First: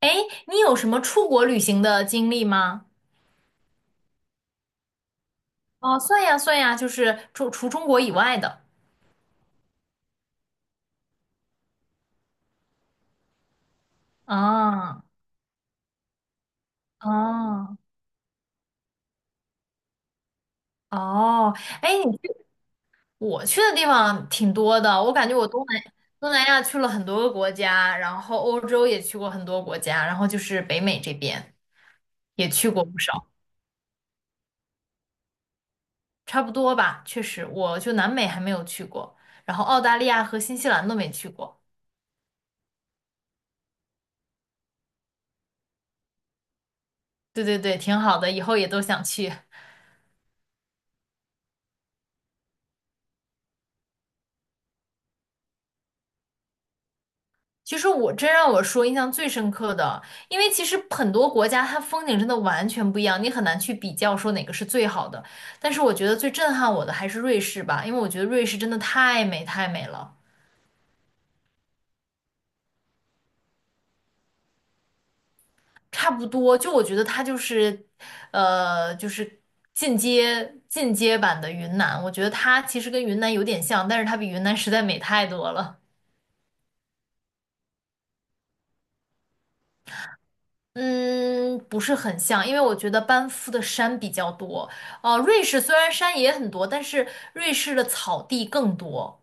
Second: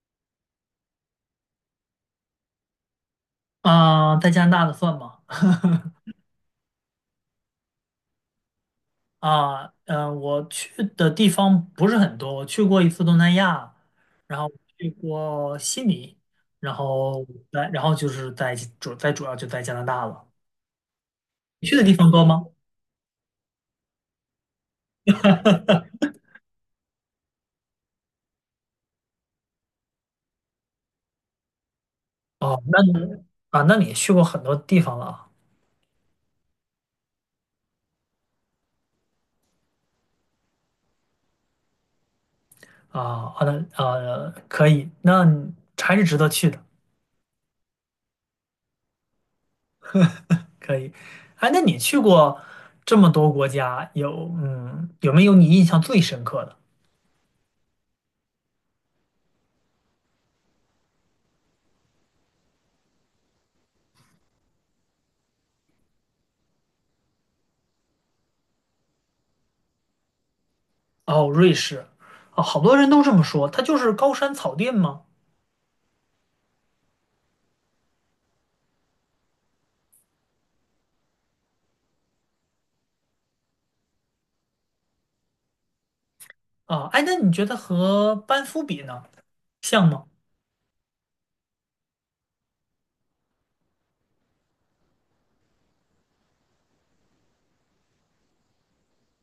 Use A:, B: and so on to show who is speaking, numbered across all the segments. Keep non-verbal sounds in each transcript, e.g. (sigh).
A: 哎，你有什么出国旅行的经历吗？
B: 啊，在加拿大的算吗？
A: 哦，算呀算呀，就是除中国以外的。
B: 啊，我去的地方不是很多，我去过一次东南亚，然后去
A: 啊
B: 过悉尼，然后在，
A: 啊
B: 然后就是在主在主要就在加拿大了。
A: 哦，
B: 你去的
A: 哎，
B: 地方多吗？
A: 我去的地方挺多的，我感觉我东南东南亚去了很多个国家，然后欧洲也去过很多国家，然后就是北美这边也
B: 哦，
A: 去过不少，
B: 那你也去过很多地方了啊。
A: 差不多吧。确实，我就南美还没有去过，然后澳大利亚和新西兰都没去过。
B: 啊，好的，可以，那你还是值得去的，
A: 对对对，挺好的，以后也都想去。
B: 可以。哎，那你去过这么多国家，有没有你印象最深刻的？
A: 其实我真让我说印象最深刻的，因为其实很多国家它风景真的完全不一样，你很难去比较说哪个是最好的。但是我觉得最震撼我的还是瑞士吧，因为我觉得瑞士真的太美太美了，
B: 哦，瑞士，啊，好多人都这么说，它就是高山草甸吗？
A: 差不多就我觉得它就是，就是进阶版的云南，我觉得它其实跟云南有点像，但是它比云南实在美太多了。
B: 啊，哎，那你觉得和班夫比呢，像吗？
A: 嗯，不是很像，因为我觉得班夫的山比较多。呃，瑞士虽然山也很多，但是瑞士的草地更多。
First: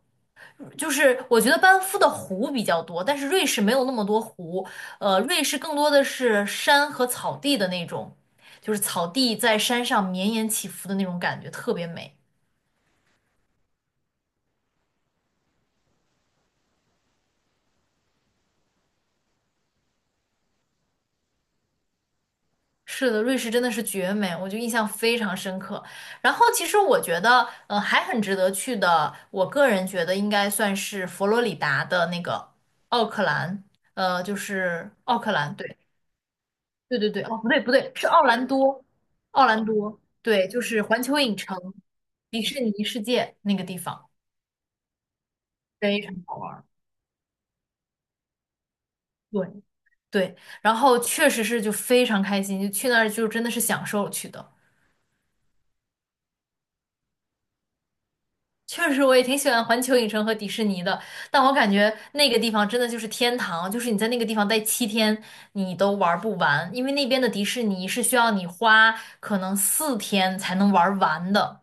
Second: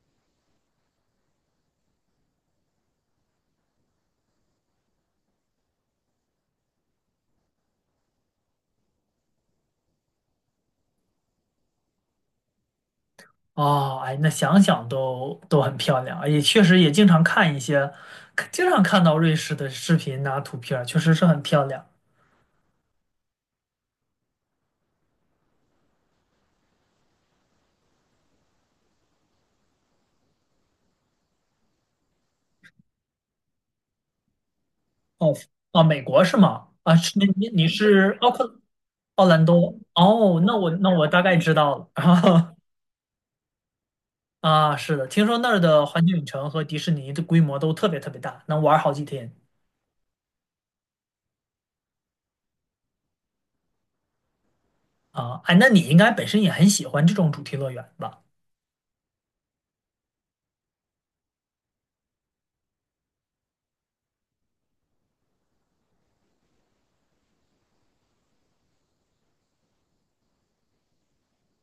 A: 就是我觉得班夫的湖比较多，但是瑞士没有那么多湖。呃，瑞士更多的是山和草地的那种，就是草地在山上绵延起伏的那种感觉，特别美。
B: 哦，哎，那想想都很漂亮，也确实也经常看一些，经常看到瑞士的视频呐、图片儿确实是很漂亮。
A: 是的，瑞士真的是绝美，我就印象非常深刻。然后其实我觉得，还很值得去的，我个人觉得应该算是佛罗里达的那个奥克兰，呃，就是奥克
B: 哦，
A: 兰，对，
B: 啊，美国是吗？啊，
A: 对对
B: 是
A: 对，哦，不
B: 你
A: 对
B: 你
A: 不对，是
B: 是
A: 奥
B: 奥
A: 兰
B: 克
A: 多，
B: 奥兰
A: 奥兰
B: 多？
A: 多，
B: 哦，
A: 对，
B: 那
A: 就
B: 我
A: 是
B: 那
A: 环
B: 我
A: 球
B: 大概
A: 影
B: 知
A: 城、
B: 道了。
A: 迪
B: (laughs)
A: 士尼世界那个地方，
B: 啊，是的，听说那儿的
A: 非
B: 环
A: 常
B: 球影
A: 好
B: 城
A: 玩
B: 和
A: 儿。
B: 迪士尼的规模都特别特别大，能玩儿好几天。
A: 对对，然后确实是就非常开心，就去那儿就真的是享受去的。
B: 啊，哎，那你应该本身也很喜欢这种主题乐园吧？
A: 确实，我也挺喜欢环球影城和迪士尼的，但我感觉那个地方真的就是天堂，就是你在那个地方待7天，你都玩不完，因为那边的迪士尼是需要你花可能4天才能玩完的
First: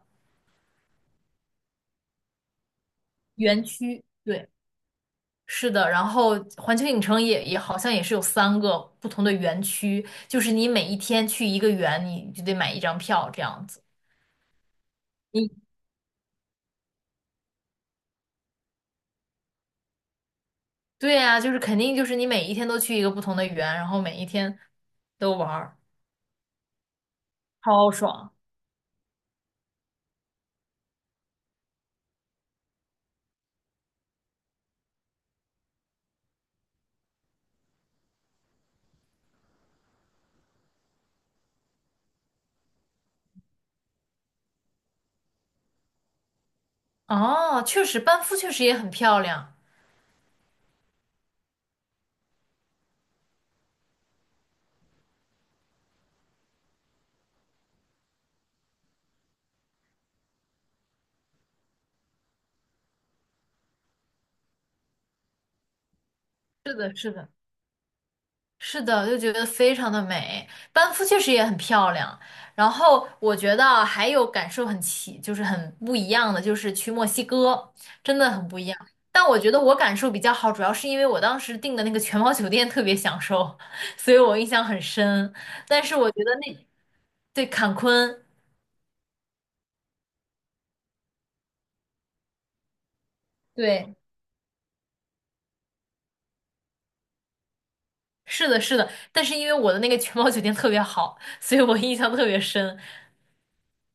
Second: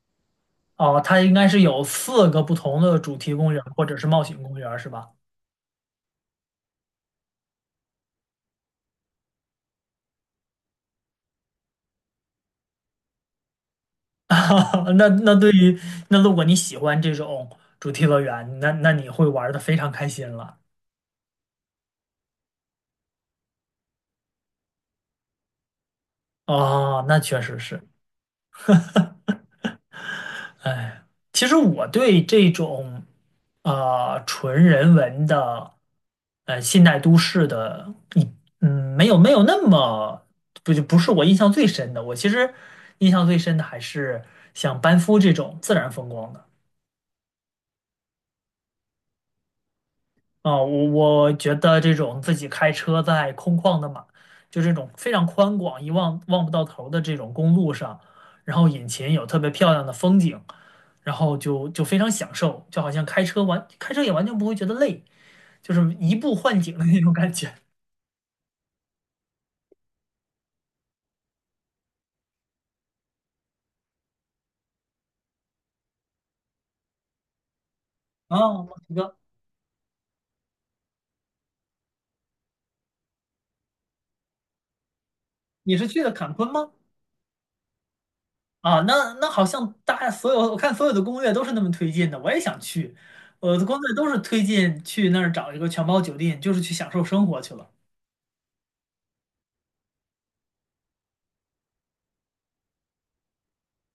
B: 哦，它应该是有4个不同的主题公园
A: 园
B: 或者
A: 区。
B: 是冒险
A: 对，
B: 公园，是吧？
A: 是的，然后环球影城也好像也是有3个不同的园区，就是你每一天去一个园，你就得买一张票这样子。
B: (laughs) 那那对
A: 你
B: 于那如果你喜欢这种主题乐园，那你会玩的非常开心了。
A: 对呀，就是肯定就是你每一天都去一个不同的园，然后每一天都玩儿，
B: 哦，那确实是。
A: 超爽。
B: 哎，其实我对这种纯人文的现代都市的，没有那么不是我印象最深的。我其实印象最深的还是像班夫这种自然风光的。
A: 哦，确实，班夫确实也很漂亮。
B: 啊，我觉得这种自己开车在空旷的马，就这种非常宽广、望不到头的这种公路上，然后眼前有特别漂亮的风景，然后就非常享受，就好像开车也完全不会觉得累，就是移步换
A: 是
B: 景的
A: 的，
B: 那
A: 是
B: 种
A: 的，
B: 感觉。(laughs)
A: 是的，就觉得非常的美。班夫确实也很漂亮。然后我觉得啊还有感受很奇，就是很不一样的，就是去墨西哥，真的很不
B: 啊。
A: 一样。
B: 墨西哥，
A: 但我觉得我感受比较好，主要是因为我当时订的那个全包酒店特别享受，(laughs) 所以我印象很深。
B: 你
A: 但
B: 是
A: 是
B: 去的
A: 我觉
B: 坎
A: 得
B: 昆
A: 那，
B: 吗？
A: 对，坎昆，
B: 啊，那好像大家所有我看所有的攻略都是那么推荐的，我也想去，我的攻略
A: 对，
B: 都是推荐去那儿找一个全包酒店，就是去享受生活去了。
A: 是的，是的。但是因为我的那个全包酒店特别好，所以我印象特别深。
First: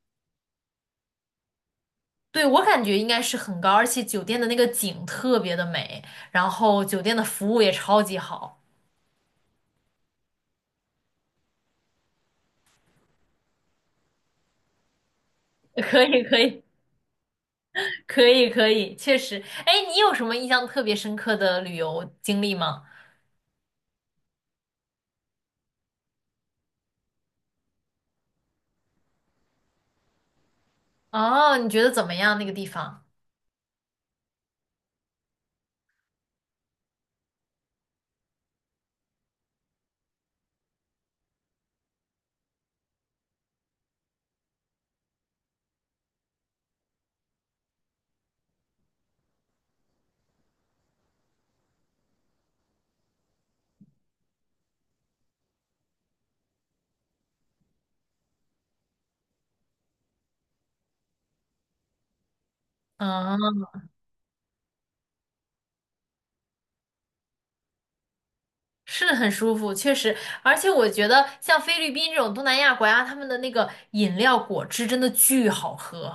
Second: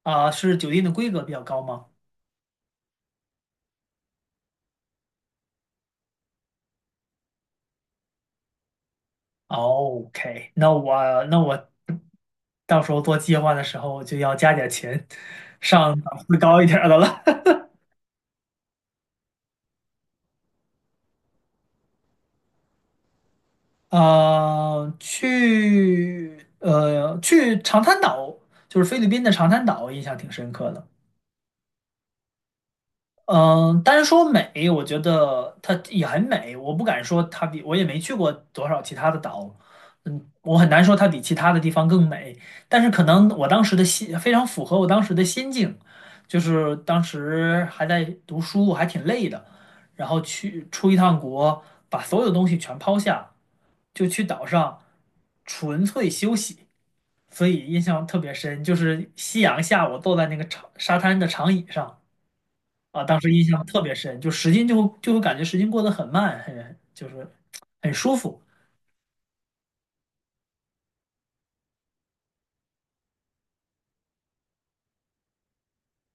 B: 啊，是酒店的规格比较高吗
A: 对，我感觉应该是很高，而且酒店的那个景特别的美，然后酒店的服务也超级好。
B: ？OK，那我到时候做计划的时候就要加点钱，
A: (laughs)
B: 上
A: 可
B: 档
A: 以，
B: 次
A: 可
B: 高
A: 以，
B: 一点儿的了。
A: 可以，可以，确实。哎，你有什么印象特别深刻的旅游经历吗？
B: (laughs) 啊，去长滩岛，就是菲律宾的长滩岛，印象挺深刻的。
A: 哦，你觉得怎么样那个地方？
B: 嗯，单说美，我觉得它也很美，我不敢说它比，我也没去过多少其他的岛，嗯，我很难说它比其他的地方更美，但是可能我当时的心非常符合我当时的心境，就是当时还在读书，还挺累的，然后去出一趟国，把所有东西全抛下，就去岛上纯粹休息，所以印象特别深，就是夕阳下我坐在那个长沙滩的长椅上。啊，当时印
A: 嗯，
B: 象特别深，时间就会感觉时间过得很慢，很舒服。
A: 是很舒服，确实。而且我觉得像菲律宾这种东南亚国家，他们的那个饮料果汁真的巨好喝，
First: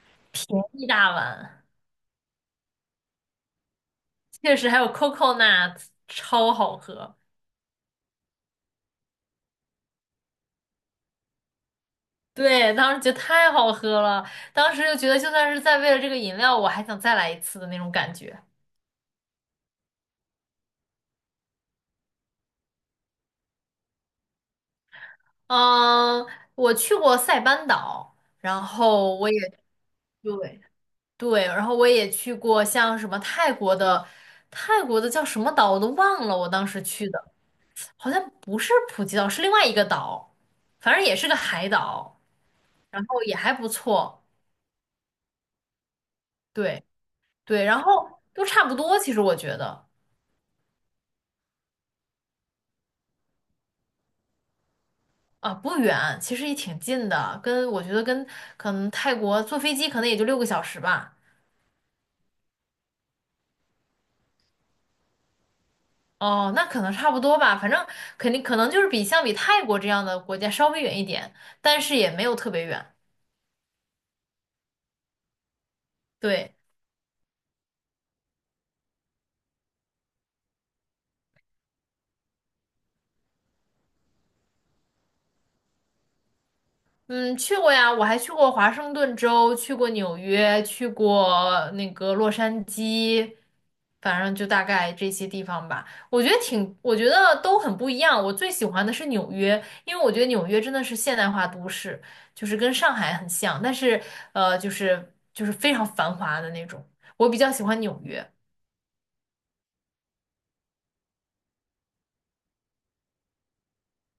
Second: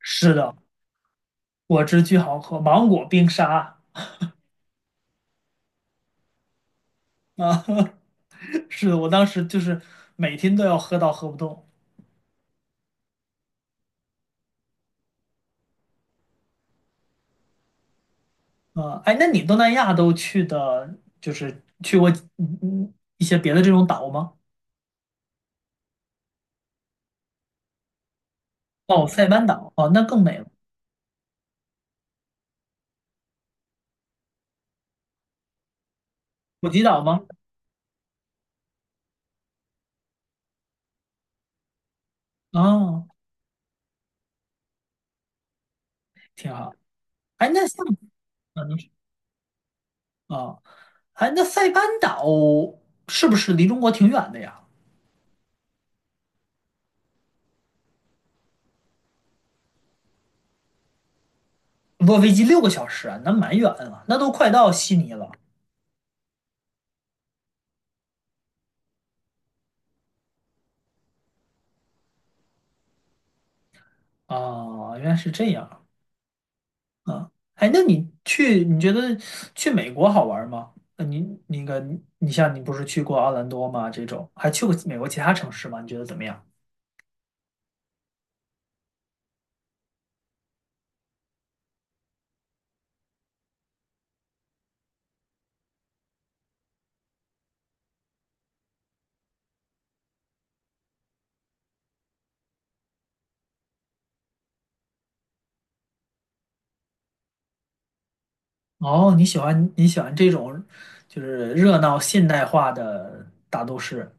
B: 是
A: 便
B: 的，
A: 宜大碗，
B: 果汁巨好喝，芒果冰沙
A: 确实还有 coconut 超好喝。
B: 啊，(laughs) 是的，我当时就是每天都要喝到喝不动
A: 对，当时觉得太好喝了，当时就觉得就算是再为了这个饮料，我还想再来一次的那种感觉。
B: 啊。哎，那你东南亚都去的，就是去过一些别的这种岛吗？
A: 嗯，我去过塞班岛，然
B: 哦，
A: 后
B: 塞
A: 我
B: 班
A: 也
B: 岛哦，那更美了。
A: 对对，然后我也去过像什么泰国的，泰国的叫什么岛我都忘了，我当
B: 普吉
A: 时
B: 岛
A: 去
B: 吗？
A: 的好像不是普吉岛，是另外一个岛，反正也是个海岛，然
B: 哦，
A: 后也还不错，
B: 挺好。
A: 对
B: 哎，
A: 对，
B: 那
A: 然
B: 像
A: 后都
B: 啊，
A: 差不
B: 你说
A: 多，其实我觉得。
B: 啊，哎，那塞班岛是不是离中国挺远的呀？
A: 啊，不远，其实也挺近的，我觉得跟可能泰国坐飞机可能也就6个小时吧。
B: 坐飞机6个小时啊，那蛮远了，那都快到悉尼了。
A: 哦，那可能差不多吧，反正肯定可能就是比相比泰国这样的国家稍微远一点，但是也没有特别远。
B: 哦，原来是这样
A: 对。
B: 啊。哎，那你去，你觉得去美国好玩吗？那你那个，你像你不是去过奥兰多吗？这种还去过美国其他城市吗？你觉得怎么样？
A: 嗯，去过呀，我还去过华盛顿州，去过纽约，去过那个洛杉矶，反正就大概这些地方吧。我觉得挺，我觉得都很不一样。我最喜欢的是纽约，因为我觉得纽约真的是现代化都市，就是跟上海很像，但是就是非常繁华的那种。我比较喜欢纽约。
B: 哦，你喜欢这种就是热闹现代化的大都市。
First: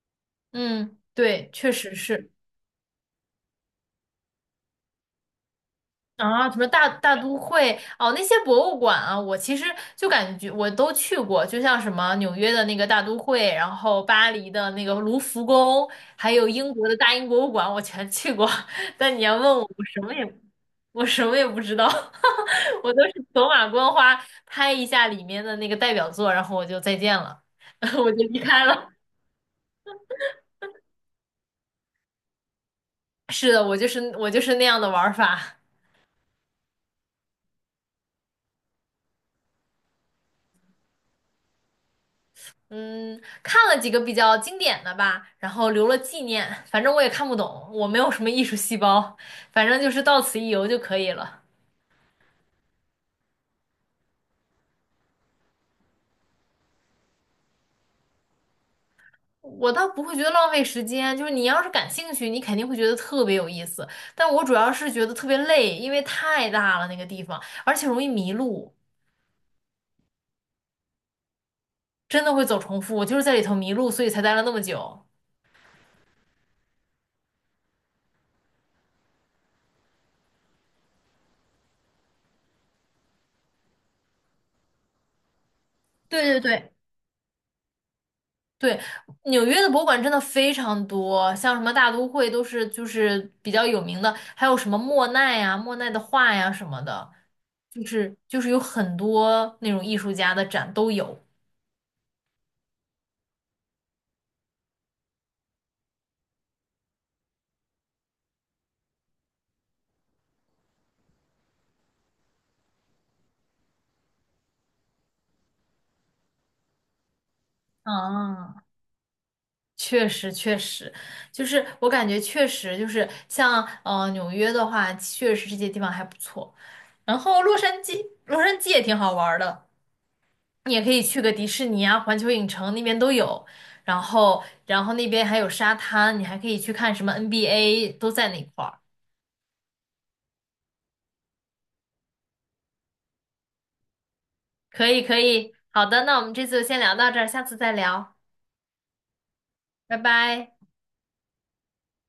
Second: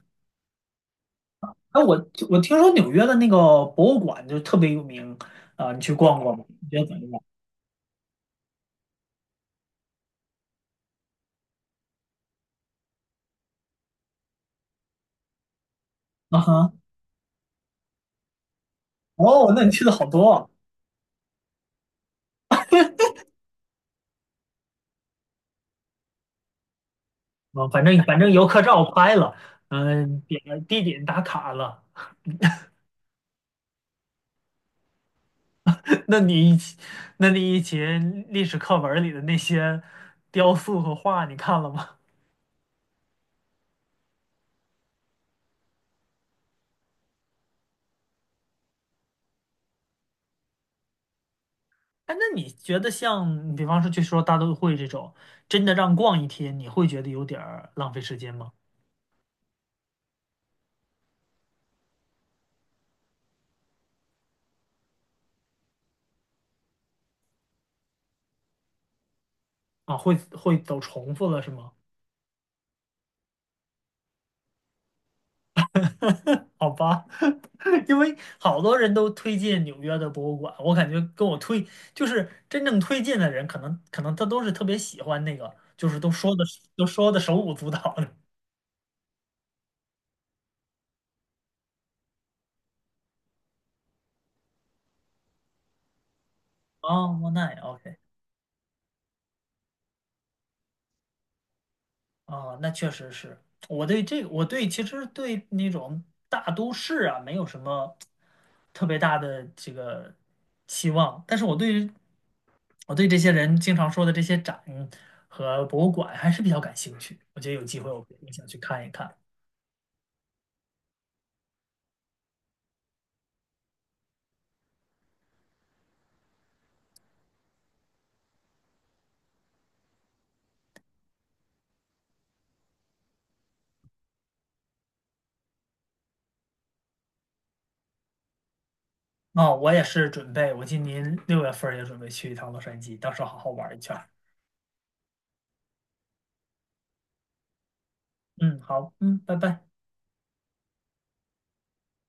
A: 嗯，对，确
B: 哎，我
A: 实是。
B: 我听说纽约的那个博物馆就特别有名啊，你去逛过吗？
A: 啊，什么
B: 你觉得
A: 大
B: 怎么
A: 大
B: 样？
A: 都会哦，那些博物馆啊，我其实就感觉我都去过，就像什么纽约的那个大都会，然后巴黎的那个卢浮宫，还
B: 啊
A: 有
B: 哈，
A: 英国的大英博物馆，我全去过。(laughs) 但你要问
B: 哦，
A: 我，
B: 那你去的好多啊
A: 我什么也不知道，(laughs) 我都是走马观花拍一下里面的那个代表作，然后我就再见了，
B: 啊，反
A: (laughs)
B: 正
A: 我就
B: 反正
A: 离
B: 游客
A: 开
B: 照
A: 了。
B: 拍了，地点打卡了。
A: (laughs) 是的，我就是那样的玩儿法。
B: (laughs) 那你以前，那你以前历史课文里的那些雕塑和画，你看了吗？
A: 嗯，看了几个比较经典的吧，然后留了纪念。反正我也看不懂，我没有什么艺术细胞，反正就是到此一游就可以了。
B: 哎，那你觉得像，比方说说大都会这种，真的让逛一天，你会觉得有点儿浪费时间吗？
A: 我倒不会觉得浪费时间，就是你要是感兴趣，你肯定会觉得特别有意思。但我主要是觉得特别累，因为太大了那个地方，而且容易迷路，
B: 啊，会走重复了是吗？
A: 真的会走重复。我就是在里头迷路，所以才待了那么久。
B: (laughs) 好吧，(laughs) 因为好多人都推荐纽约的博物馆，我感觉跟我推就是真正推荐的人，可能他都是特别喜欢那个，就是都
A: 对
B: 说
A: 对
B: 的
A: 对，
B: 都说的手舞足蹈的。
A: 对，纽约的博物馆真的非常多，像什么大都会都是就是比较有名的，还有什么莫奈呀、莫奈的画呀什
B: (laughs)
A: 么
B: 哦，
A: 的，
B: 莫奈
A: 就
B: ，OK，
A: 是就是有很多那种艺术家的展都有。
B: 哦，那确实是。我对这个，我对其实对那种大都市啊，没有什么特别大的这个期望，但是我对这些人经常说的这些展和博物馆还是比较感兴趣。我觉得有机会我肯定想
A: 啊，
B: 去看一看。
A: 确实确实，就是我感觉确实就是像呃纽约的话，确实这些地方还不错，然后洛杉矶，洛杉矶也挺好玩儿的。你也可以去个迪士尼啊、环球影城那边都有，然后那边还有沙滩，你还可以去看什么 NBA 都在那块儿。
B: 哦，我也是准备，我今年6月份儿也准备去一趟洛杉矶，到时候好好玩儿一圈儿。
A: 可以可以，好的，那我们这次就先聊到这儿，下次再聊，
B: 嗯，好，嗯，拜拜。
A: 拜拜。